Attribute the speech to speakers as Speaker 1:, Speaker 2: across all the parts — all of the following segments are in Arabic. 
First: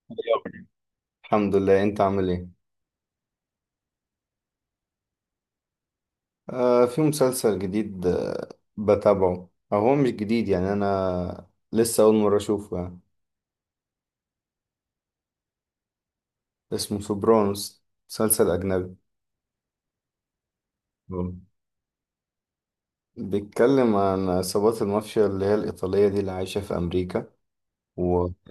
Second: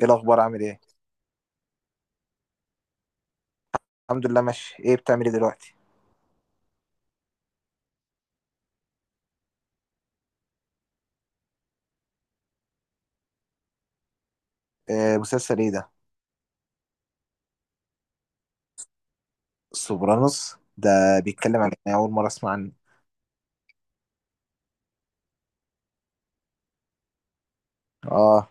Speaker 1: ايه الاخبار؟ عامل
Speaker 2: اليوم.
Speaker 1: ايه؟
Speaker 2: الحمد لله، انت عامل ايه؟
Speaker 1: الحمد لله، ماشي. ايه بتعمل ايه دلوقتي؟
Speaker 2: آه، في مسلسل جديد، بتابعه، او هو مش جديد يعني، انا لسه اول مرة اشوفه يعني.
Speaker 1: آه، مسلسل ايه ده؟
Speaker 2: اسمه سوبرانوس، مسلسل اجنبي.
Speaker 1: سوبرانوس ده؟
Speaker 2: مم.
Speaker 1: بيتكلم عن ايه؟ اول مره اسمع عنه.
Speaker 2: بيتكلم عن عصابات المافيا اللي هي الايطالية دي اللي عايشة في امريكا و...
Speaker 1: اه.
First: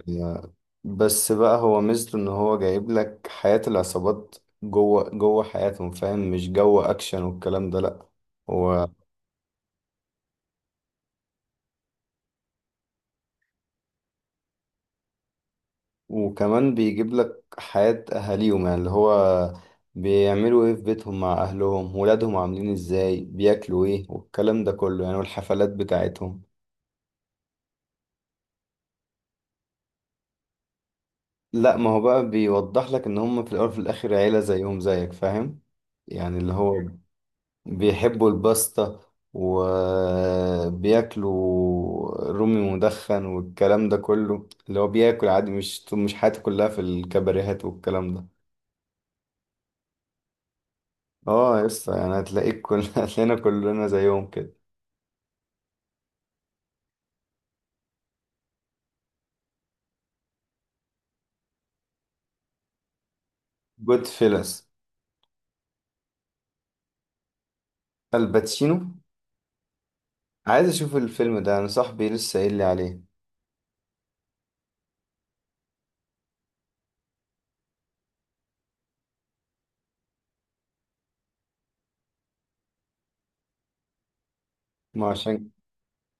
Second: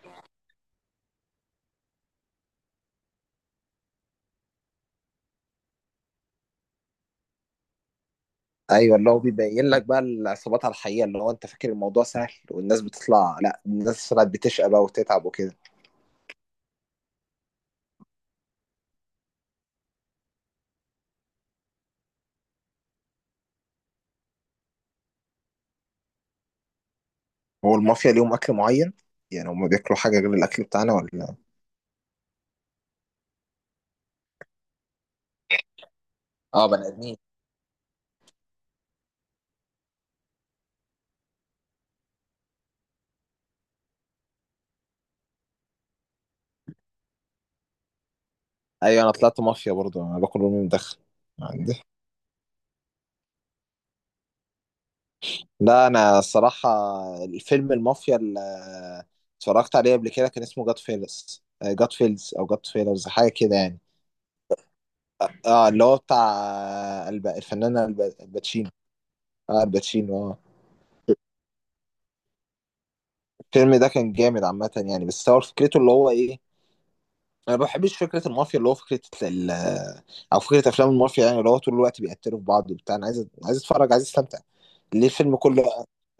Speaker 2: بس بقى هو ميزته ان هو جايب لك حياة العصابات، جوه جوه حياتهم، فاهم؟ مش جو اكشن والكلام ده، لا. هو
Speaker 1: ايوه، اللي هو بيبين لك بقى العصابات على الحقيقه، اللي هو انت فاكر الموضوع سهل والناس بتطلع، لا، الناس طلعت بتشقى بقى وتتعب وكده.
Speaker 2: وكمان بيجيب لك حياة أهاليهم، يعني اللي هو بيعملوا إيه في بيتهم مع أهلهم، ولادهم عاملين إزاي، بياكلوا إيه والكلام ده كله يعني، والحفلات بتاعتهم.
Speaker 1: هو المافيا ليهم اكل معين؟ يعني هم بياكلوا حاجه غير الاكل بتاعنا ولا؟
Speaker 2: لا، ما هو بقى بيوضح لك إن هم في الأول وفي الآخر عيلة زيهم زيك، فاهم؟ يعني اللي
Speaker 1: اه،
Speaker 2: هو
Speaker 1: بني ادمين.
Speaker 2: بيحبوا الباستا، وبياكلوا رومي مدخن والكلام ده كله، اللي هو بياكل عادي، مش حياته كلها في الكباريهات والكلام ده.
Speaker 1: ايوه، انا طلعت مافيا برضه، انا باكل امي مدخن.
Speaker 2: اه،
Speaker 1: عندي.
Speaker 2: لسه يعني، هتلاقيك كل هتلاقينا كلنا زيهم كده.
Speaker 1: لا، انا الصراحه الفيلم المافيا اللي اتفرجت عليه قبل كده كان اسمه جاد فيلز، جاد فيلز او جاد فيلرز، حاجه كده يعني.
Speaker 2: جود فيلس.
Speaker 1: اه، اللي هو بتاع الفنان الباتشينو.
Speaker 2: الباتشينو.
Speaker 1: اه، الباتشينو، اه.
Speaker 2: عايز اشوف الفيلم ده، انا صاحبي لسه قايل لي عليه.
Speaker 1: الفيلم ده كان جامد عامه يعني، بس هو فكرته اللي هو ايه؟ انا ما بحبش فكره المافيا، اللي هو فكره ال- او فكره افلام المافيا يعني، اللي هو طول الوقت بيقتلوا في بعض وبتاع. انا عايز اتفرج، عايز استمتع. ليه
Speaker 2: ما
Speaker 1: الفيلم
Speaker 2: عشان
Speaker 1: كله؟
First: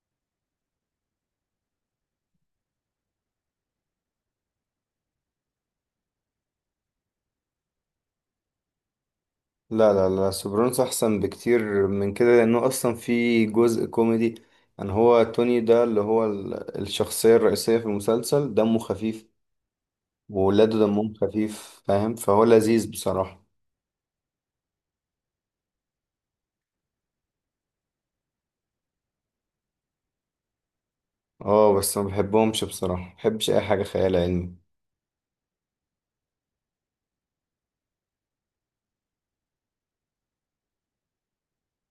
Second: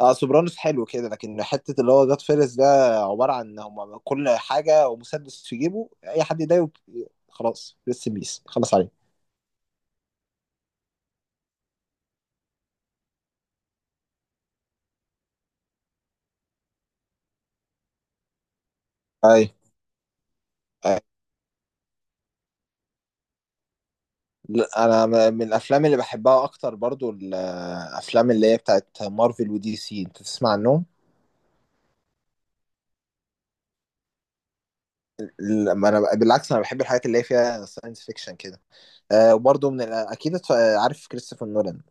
Speaker 1: اه، سوبرانوس حلو كده، لكن حته اللي هو جاد فيرس ده عباره عن ان هم كل حاجه ومسدس في جيبه، اي حد يضايقه خلاص لسه بيس خلاص عليه.
Speaker 2: لا لا لا، سوبرانوس احسن بكتير من كده، لانه اصلا في جزء كوميدي، ان هو توني ده اللي هو الشخصية الرئيسية في المسلسل دمه خفيف،
Speaker 1: اي.
Speaker 2: وولاده
Speaker 1: أي.
Speaker 2: دمهم خفيف، فاهم؟ فهو لذيذ بصراحة.
Speaker 1: لا، انا من الافلام اللي بحبها اكتر، برضو الافلام اللي هي بتاعت مارفل ودي سي. انت تسمع عنهم؟
Speaker 2: اه، بس ما بحبهمش بصراحة، ما بحبش اي حاجة خيال علمي.
Speaker 1: لما انا بالعكس، انا بحب الحاجات اللي هي فيها ساينس فيكشن كده. وبرضو من ال- اكيد اتف- عارف كريستوفر نولان؟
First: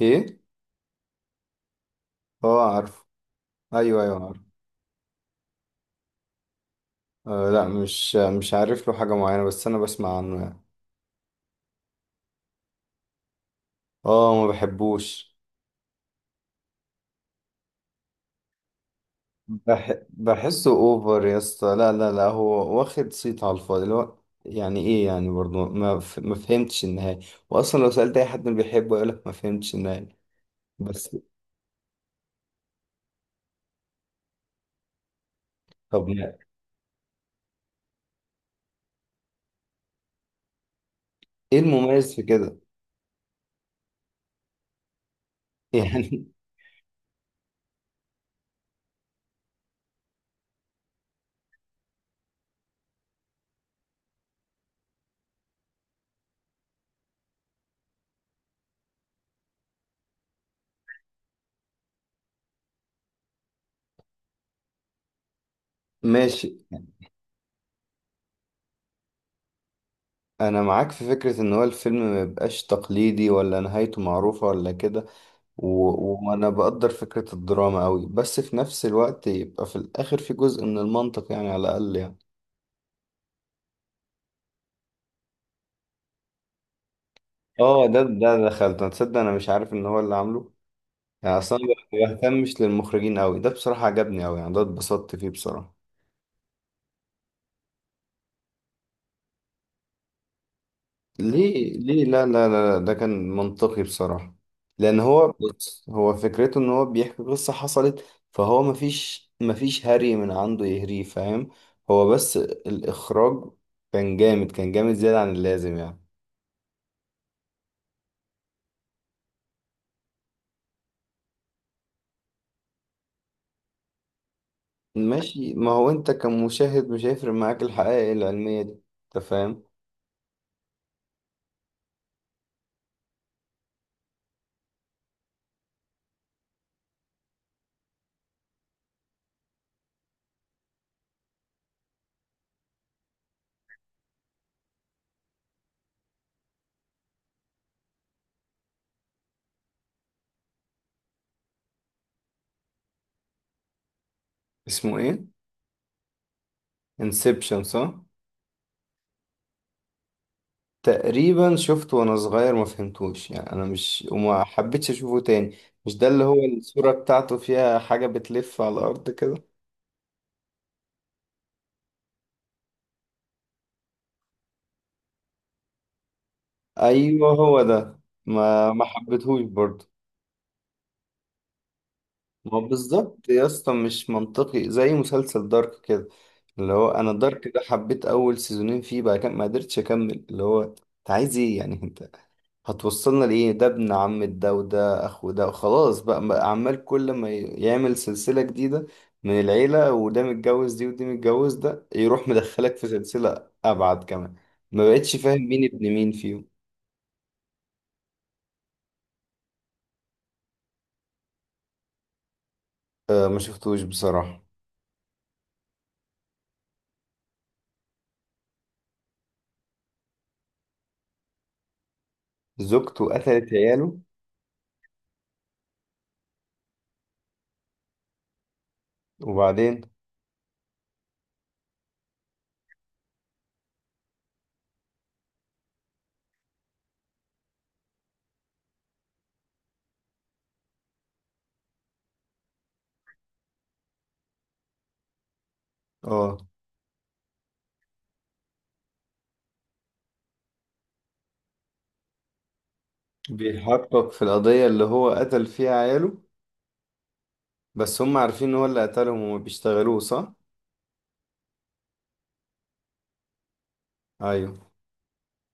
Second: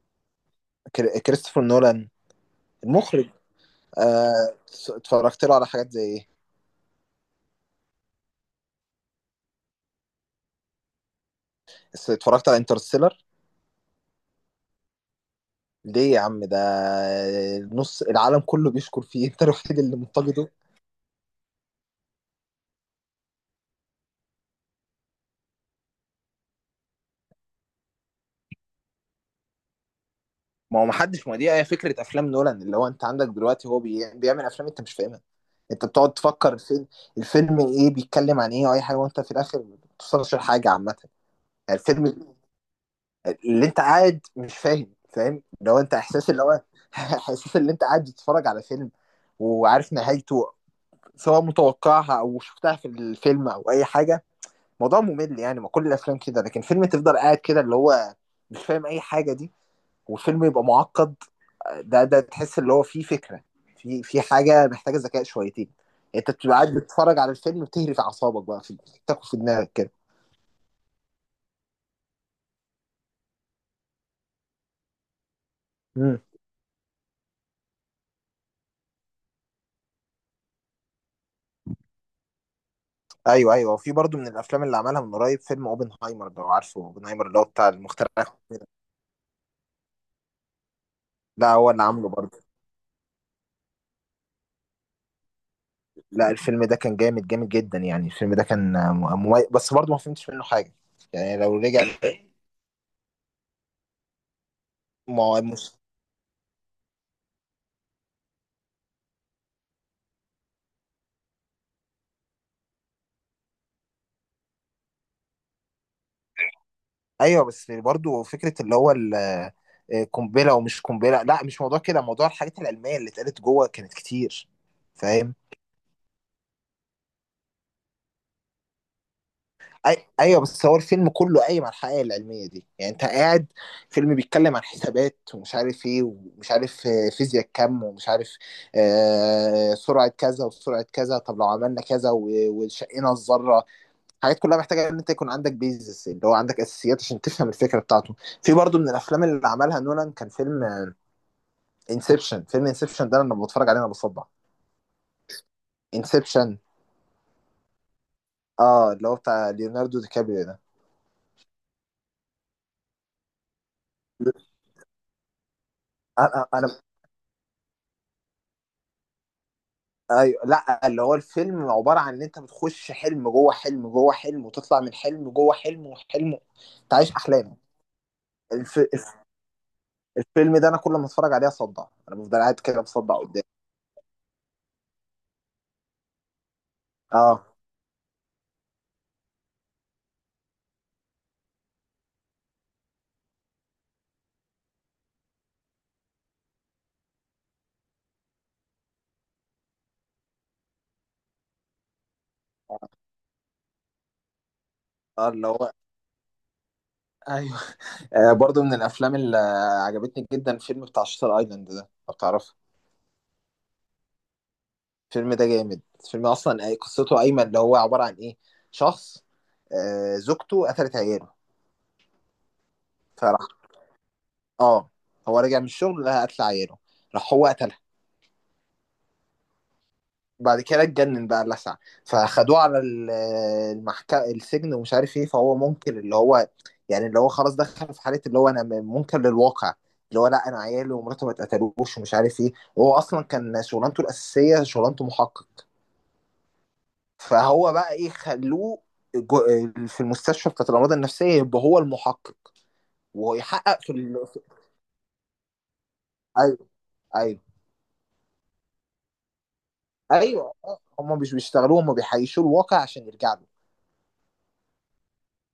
Speaker 2: ايه.
Speaker 1: كريستوفر نولان.
Speaker 2: اه عارف.
Speaker 1: المخرج.
Speaker 2: ايوه ايوه.
Speaker 1: آه، اتفرجت له على حاجات زي ايه؟
Speaker 2: آه، لا، مش عارف له حاجة معينة، بس أنا بسمع عنه يعني.
Speaker 1: اتفرجت على انترستيلر.
Speaker 2: اه، ما بحبوش.
Speaker 1: ليه يا عم؟ ده نص العالم كله بيشكر فيه. انت الوحيد
Speaker 2: بح
Speaker 1: اللي منتقده.
Speaker 2: بحسه أوفر يا اسطى، لا لا لا، هو واخد صيت على الفاضي، اللي هو يعني إيه يعني؟ برضه ما فهمتش النهاية، وأصلا لو سألت أي حد ما بيحبه يقولك ما فهمتش النهاية.
Speaker 1: ما هو
Speaker 2: بس.
Speaker 1: محدش، ما دي هي فكرة افلام نولان، اللي هو انت عندك دلوقتي، هو بيعمل افلام انت مش فاهمها. انت
Speaker 2: طب،
Speaker 1: بتقعد تفكر الفيلم. الفيلم ايه، بيتكلم عن ايه، واي حاجة، وانت في الاخر ما بتوصلش لحاجة عامة.
Speaker 2: إيه
Speaker 1: يعني
Speaker 2: المميز
Speaker 1: الفيلم
Speaker 2: في كده؟
Speaker 1: اللي انت قاعد مش فاهم، فاهم اللي هو انت
Speaker 2: يعني.
Speaker 1: احساس اللي هو احساس اللي انت قاعد بتتفرج على فيلم. وعارف نهايته. سواء متوقعها او شفتها في الفيلم او اي حاجة. موضوع ممل يعني، ما كل الافلام كده، لكن فيلم تفضل قاعد كده اللي هو مش فاهم اي حاجه دي. وفيلم يبقى معقد، ده تحس اللي هو فيه فكره. في حاجه محتاجه ذكاء شويتين. يعني انت
Speaker 2: ماشي.
Speaker 1: بتبقى قاعد بتتفرج على الفيلم بتهري في اعصابك بقى، في بتاخد في دماغك كده.
Speaker 2: أنا معاك في فكرة إن هو الفيلم ما يبقاش تقليدي، ولا نهايته معروفة ولا كده،
Speaker 1: مم.
Speaker 2: وانا بقدر فكرة الدراما قوي، بس في نفس الوقت يبقى في الاخر في جزء من المنطق يعني، على الاقل يعني.
Speaker 1: ايوه، ايوه، وفي برضو من الافلام اللي عملها من قريب فيلم اوبنهايمر، لو عارفه اوبنهايمر اللي هو بتاع
Speaker 2: اه، ده
Speaker 1: المخترع.
Speaker 2: ده
Speaker 1: كده.
Speaker 2: دخلت، انا تصدق انا مش عارف ان هو اللي عامله، يعني
Speaker 1: لا،
Speaker 2: اصلا
Speaker 1: هو
Speaker 2: ما
Speaker 1: اللي عامله برضو.
Speaker 2: بهتمش للمخرجين قوي، ده بصراحة عجبني قوي يعني، ده اتبسطت فيه بصراحة.
Speaker 1: لا، الفيلم ده كان جامد جامد جدا يعني، الفيلم ده كان مميز، بس برضو ما فهمتش منه حاجه. يعني لو
Speaker 2: ليه؟
Speaker 1: رجع.
Speaker 2: ليه؟ لا لا لا لا، ده كان منطقي بصراحة، لان هو
Speaker 1: ما مش.
Speaker 2: بص هو فكرته ان هو بيحكي قصة حصلت، فهو مفيش هري من عنده يهريه، فاهم؟ هو بس الاخراج كان جامد، كان جامد زيادة عن اللازم يعني.
Speaker 1: ايوه، بس برضو فكره اللي هو ال- آه، قنبله ومش قنبله، لا مش موضوع كده، موضوع الحاجات العلميه اللي اتقالت جوه كانت كتير. فاهم.
Speaker 2: ماشي، ما هو انت كمشاهد مش هيفرق معاك الحقائق العلمية دي، انت فاهم.
Speaker 1: ايوه، بس هو الفيلم كله قايم على الحقائق العلميه دي، يعني انت قاعد. فيلم بيتكلم عن حسابات ومش عارف ايه، ومش عارف فيزياء كم، ومش عارف. سرعه كذا وسرعه كذا، طب لو عملنا كذا و... وشقينا الذره. الحاجات كلها محتاجه ان انت يكون عندك بيزس، اللي هو عندك اساسيات، عشان تفهم الفكره بتاعته. في برضو من الافلام اللي عملها نولان كان فيلم انسبشن. فيلم انسبشن ده لما بتفرج عليه انا بصدع.
Speaker 2: اسمه ايه؟
Speaker 1: انسبشن.
Speaker 2: انسبشن صح.
Speaker 1: اه، اللي هو بتاع ليوناردو دي كابريو ده.
Speaker 2: تقريبا شفته وانا صغير، ما فهمتوش يعني، انا مش وما حبيتش اشوفه تاني. مش ده اللي هو
Speaker 1: انا.
Speaker 2: الصورة بتاعته فيها حاجة بتلف على الارض كده؟
Speaker 1: ايوه، لا، اللي هو الفيلم عباره عن ان انت بتخش حلم جوه حلم جوه حلم، وتطلع من حلم جوه حلم وحلم. انت عايش
Speaker 2: ايوه
Speaker 1: احلام.
Speaker 2: هو ده. ما
Speaker 1: الف...
Speaker 2: ما
Speaker 1: الف-
Speaker 2: حبيتهوش برضه.
Speaker 1: الفيلم ده انا كل ما اتفرج عليه اصدع، انا بفضل
Speaker 2: ما
Speaker 1: قاعد
Speaker 2: هو
Speaker 1: كده بصدع
Speaker 2: بالظبط
Speaker 1: قدام.
Speaker 2: يا اسطى، مش منطقي زي مسلسل دارك كده، اللي هو انا دارك
Speaker 1: اه.
Speaker 2: ده حبيت اول سيزونين فيه، بعد كده ما قدرتش اكمل، اللي هو انت عايز ايه يعني؟ انت هتوصلنا لإيه؟ ده ابن عم ده، وده أخو ده، وخلاص بقى عمال كل ما يعمل سلسلة جديدة من العيلة، وده متجوز دي ودي متجوز ده، يروح مدخلك في سلسلة أبعد كمان، ما بقتش
Speaker 1: اه.
Speaker 2: فاهم
Speaker 1: اللي
Speaker 2: مين
Speaker 1: هو.
Speaker 2: ابن مين فيهم.
Speaker 1: ايوه. برضو من الافلام اللي عجبتني جدا الفيلم بتاع شاتر ايلاند ده، لو تعرفه.
Speaker 2: آه، ما شفتوش بصراحة.
Speaker 1: الفيلم ده جامد، الفيلم اصلا قصته ايمن، اللي هو عباره عن ايه؟ شخص. زوجته قتلت عياله.
Speaker 2: زوجته
Speaker 1: فراح.
Speaker 2: قتلت عياله؟
Speaker 1: اه. هو رجع من الشغل، لقى قتل عياله. راح هو قتلها.
Speaker 2: وبعدين؟
Speaker 1: بعد كده اتجنن بقى اللسع. فخدوه على المحكمة، السجن ومش عارف ايه، فهو منكر اللي هو. يعني اللي هو خلاص دخل في حالة اللي هو انا منكر للواقع. اللي هو لا، انا عيالي ومراته ما اتقتلوش ومش عارف ايه، وهو اصلا كان شغلانته الاساسية، شغلانته محقق.
Speaker 2: اه.
Speaker 1: فهو بقى ايه، خلوه جو- في المستشفى بتاعت الامراض النفسيه، يبقى هو المحقق. ويحقق في
Speaker 2: بيحقق في
Speaker 1: ال... في-
Speaker 2: القضية اللي هو قتل فيها عياله،
Speaker 1: ايوه، ايوه،
Speaker 2: بس هم عارفين إن هو اللي قتلهم وما بيشتغلوه صح؟
Speaker 1: ايوه. هم مش بيشتغلوا، هم بيحيشوا الواقع عشان يرجع له.
Speaker 2: أيوه.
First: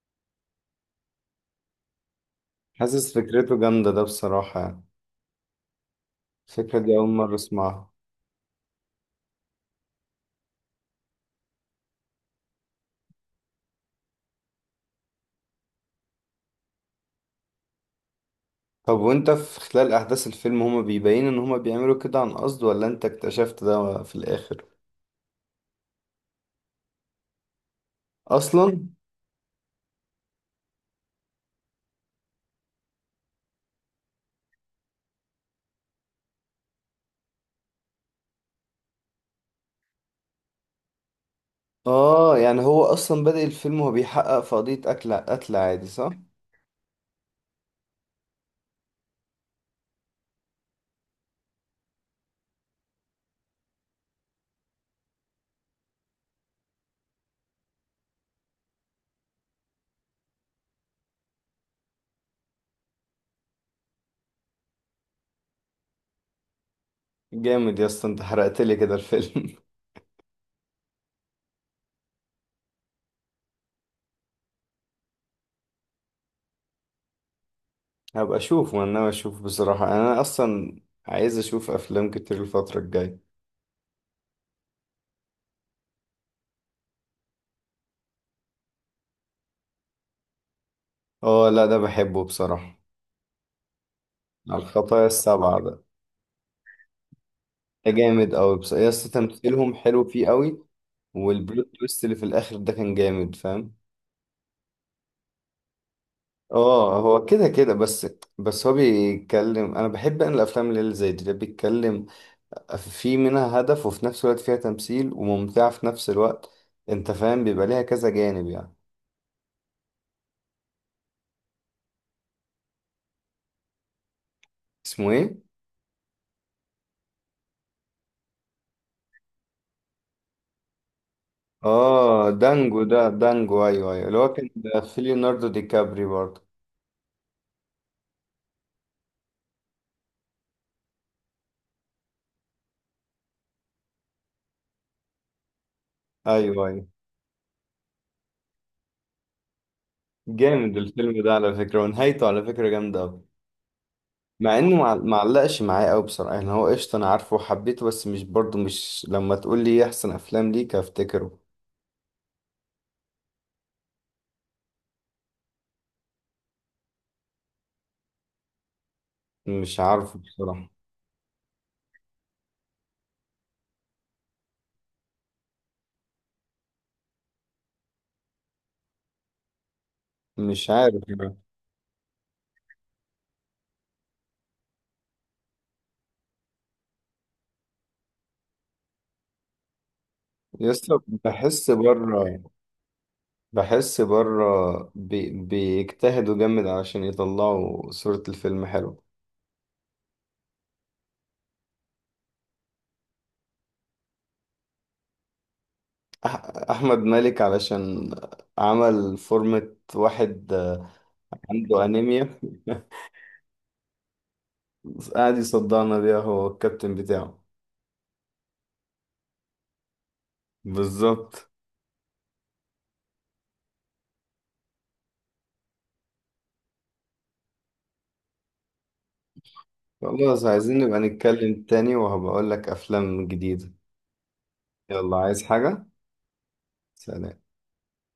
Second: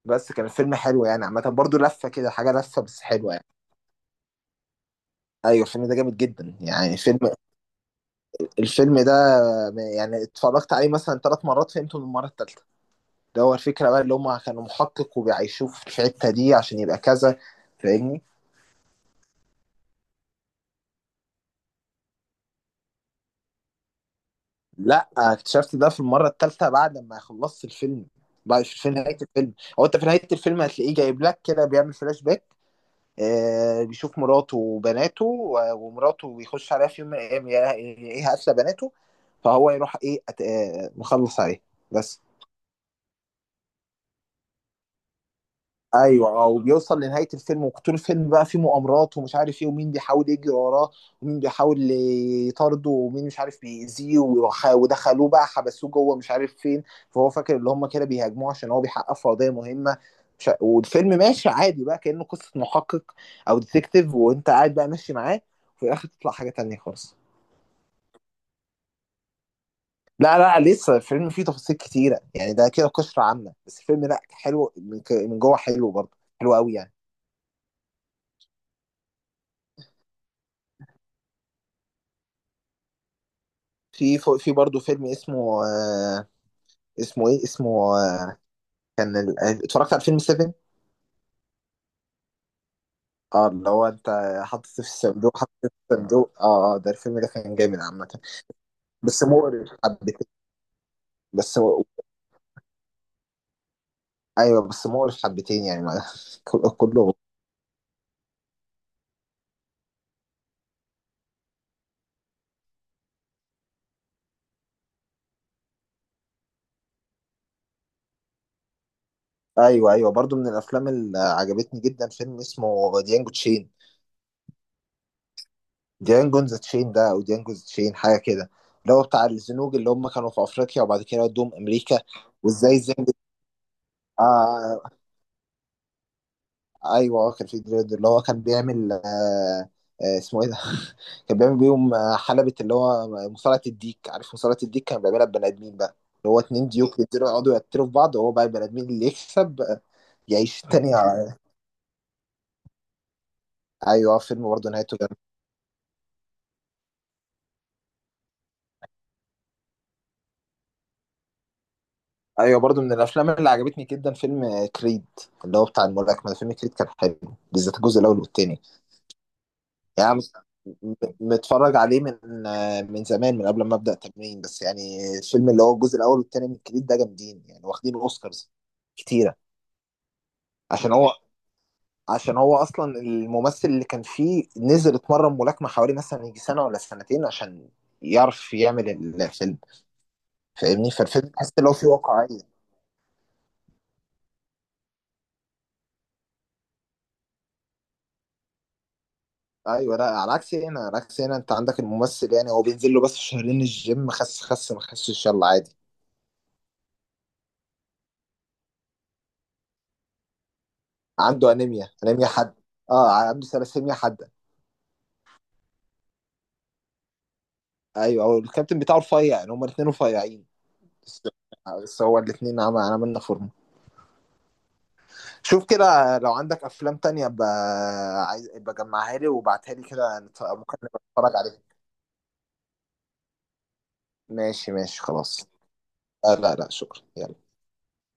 Speaker 1: بس كان الفيلم حلو يعني عامه برضو، لفه كده حاجه لفه بس
Speaker 2: حاسس
Speaker 1: حلوه يعني.
Speaker 2: فكرته جامدة ده بصراحة يعني،
Speaker 1: ايوه، الفيلم ده جامد جدا
Speaker 2: الفكرة دي
Speaker 1: يعني،
Speaker 2: أول
Speaker 1: فيلم.
Speaker 2: مرة أسمعها.
Speaker 1: الفيلم ده. يعني اتفرجت عليه مثلا ثلاث مرات، فهمته من المره الثالثه. ده هو الفكره بقى، اللي هم كانوا محقق وبيعيشوه في الحته دي عشان يبقى كذا. فاهمني؟
Speaker 2: طب وانت في خلال احداث الفيلم هما بيبين ان هما بيعملوا كده عن قصد، ولا انت اكتشفت ده في الاخر؟
Speaker 1: لا، اكتشفت ده في المره الثالثه بعد ما خلصت الفيلم. بعد
Speaker 2: اصلا.
Speaker 1: في نهايه الفيلم. هو انت في نهايه الفيلم هتلاقيه جايب لك كده بيعمل فلاش باك. بيشوف مراته وبناته و- ومراته، بيخش عليها في يوم من الايام، ايه، قاتله بناته. فهو يروح ايه أت... آه مخلص عليه. بس.
Speaker 2: اه، يعني هو اصلا بادئ الفيلم وهو بيحقق في قضية قتل عادي صح؟
Speaker 1: ايوه، اه، وبيوصل لنهايه الفيلم، وطول الفيلم بقى فيه مؤامرات ومش عارف ايه، ومين بيحاول يجري وراه. ومين بيحاول. يطارده، ومين مش عارف بيأذيه، ودخلوه بقى حبسوه جوه مش عارف فين. فهو فاكر اللي هم كده بيهاجموه عشان هو بيحقق في قضيه مهمه. مش ع- والفيلم ماشي عادي بقى كأنه قصه محقق. او ديتكتيف، وانت قاعد بقى ماشي معاه. وفي الاخر تطلع حاجه تانية خالص.
Speaker 2: جامد يا اسطى، انت حرقت لي كده الفيلم.
Speaker 1: لا، لا، لسه الفيلم فيه تفاصيل كتيره يعني، ده كده قشره عامه، بس الفيلم لا حلو، من جوه حلو برضه، حلو قوي يعني.
Speaker 2: هبقى اشوفه، انا ناوي اشوفه بصراحة يعني، انا اصلا عايز اشوف افلام كتير الفترة الجاية.
Speaker 1: في برضه فيلم اسمه. اسمه ايه؟ اسمه. آه كان ال- آه، اتفرجت على فيلم 7.
Speaker 2: اه، لا ده بحبه بصراحة.
Speaker 1: اه، اللي هو انت
Speaker 2: على
Speaker 1: حاطط في
Speaker 2: الخطايا
Speaker 1: الصندوق، حاطط
Speaker 2: السبعة
Speaker 1: في
Speaker 2: ده،
Speaker 1: الصندوق، اه، اه، ده الفيلم ده كان جامد
Speaker 2: ده
Speaker 1: عامة.
Speaker 2: جامد قوي، بس يا اسطى
Speaker 1: بس مقرف
Speaker 2: تمثيلهم حلو فيه
Speaker 1: حبتين.
Speaker 2: قوي،
Speaker 1: بس
Speaker 2: والبلوت
Speaker 1: هو-.
Speaker 2: تويست اللي في الاخر ده كان جامد، فاهم؟
Speaker 1: ايوه، بس مقرف حبتين يعني، ما كل-
Speaker 2: اه،
Speaker 1: كله
Speaker 2: هو كده كده بس. بس هو بيتكلم، انا بحب ان الافلام اللي زي دي اللي بيتكلم في منها هدف، وفي نفس الوقت فيها تمثيل وممتعة في نفس الوقت، انت فاهم، بيبقى ليها كذا جانب يعني.
Speaker 1: ايوه، ايوه، برضه من الافلام اللي عجبتني جدا فيلم اسمه ديانجو تشين.
Speaker 2: اسمه ايه؟
Speaker 1: ديانجو ذا تشين ده، او ديانجو ذا تشين، حاجة كده. اللي هو بتاع الزنوج اللي هم كانوا في افريقيا، وبعد كده ودوهم امريكا.
Speaker 2: اه،
Speaker 1: وازاي
Speaker 2: دانجو ده،
Speaker 1: الزنجة.
Speaker 2: دانجو، ايوه ايوه، اللي هو كان
Speaker 1: آه.
Speaker 2: في ليوناردو دي كابري برضه.
Speaker 1: ايوه، كان في دريد اللي هو كان بيعمل. اسمه ايه ده؟ كان بيعمل بيهم حلبة اللي هو مصارعة الديك، عارف مصارعة الديك، كان بيعملها ببني ادمين بقى. اللي هو
Speaker 2: ايوه
Speaker 1: اتنين
Speaker 2: ايوه.
Speaker 1: ديوك يقدروا يقعدوا يقتلوا في بعض، وهو بقى البني ادمين اللي يكسب. يعيش
Speaker 2: جامد
Speaker 1: التاني
Speaker 2: الفيلم
Speaker 1: ع-
Speaker 2: ده على فكرة، ونهايته على فكرة جامدة أوي،
Speaker 1: ايوه، فيلم
Speaker 2: مع
Speaker 1: برضه
Speaker 2: انه مع-
Speaker 1: نهايته جامد.
Speaker 2: معلقش معايا قوي بصراحة يعني، هو قشطة انا عارفه وحبيته، بس مش برضه، مش لما تقول لي إيه احسن افلام ليك هفتكره.
Speaker 1: ايوه، برضه من الافلام اللي عجبتني جدا فيلم كريد. اللي هو بتاع الملاكمة، فيلم كريد كان حلو. بالذات الجزء الاول والتاني.
Speaker 2: مش عارف
Speaker 1: يعني.
Speaker 2: بصراحة.
Speaker 1: م- متفرج عليه من زمان من قبل ما ابدا تمرين، بس يعني الفيلم اللي هو الجزء الاول والتاني من الكريد ده جامدين يعني، واخدين اوسكارز. كتيره.
Speaker 2: مش
Speaker 1: عشان
Speaker 2: عارف
Speaker 1: هو.
Speaker 2: يعني.
Speaker 1: عشان هو اصلا الممثل اللي كان فيه نزل اتمرن ملاكمه حوالي مثلا يجي سنه ولا سنتين عشان. يعرف يعمل. الفيلم. فاهمني؟
Speaker 2: يسطا
Speaker 1: فالفيلم تحس ان
Speaker 2: بحس
Speaker 1: هو فيه واقعيه.
Speaker 2: بره، بحس بره، بيجتهدوا جامد علشان يطلعوا صورة الفيلم حلوة.
Speaker 1: ايوه، لا، على عكس هنا، على عكس هنا، انت عندك الممثل يعني هو بينزل له بس شهرين الجيم، خس خس، ما خسش، يلا عادي.
Speaker 2: أح أحمد مالك، علشان عمل فورمة واحد
Speaker 1: عنده
Speaker 2: عنده
Speaker 1: انيميا، انيميا،
Speaker 2: أنيميا.
Speaker 1: حد. اه، عنده ثلاسيميا، حد.
Speaker 2: قاعد يصدعنا بيها هو الكابتن بتاعه.
Speaker 1: ايوه، هو الكابتن بتاعه رفيع يعني، هما الاثنين رفيعين. بس.
Speaker 2: بالظبط.
Speaker 1: بس هو الاثنين عملنا فورمه. شوف كده، لو عندك افلام تانية عايز، بجمعها لي وبعتها لي كده،
Speaker 2: خلاص،
Speaker 1: ممكن
Speaker 2: عايزين
Speaker 1: نبقى
Speaker 2: نبقى
Speaker 1: نتفرج عليها.
Speaker 2: نتكلم تاني وهبقول لك أفلام جديدة.
Speaker 1: ماشي، ماشي،
Speaker 2: يلا، عايز
Speaker 1: خلاص.
Speaker 2: حاجة؟
Speaker 1: آه، لا، لا، شكرا، يلا.
Speaker 2: سلام.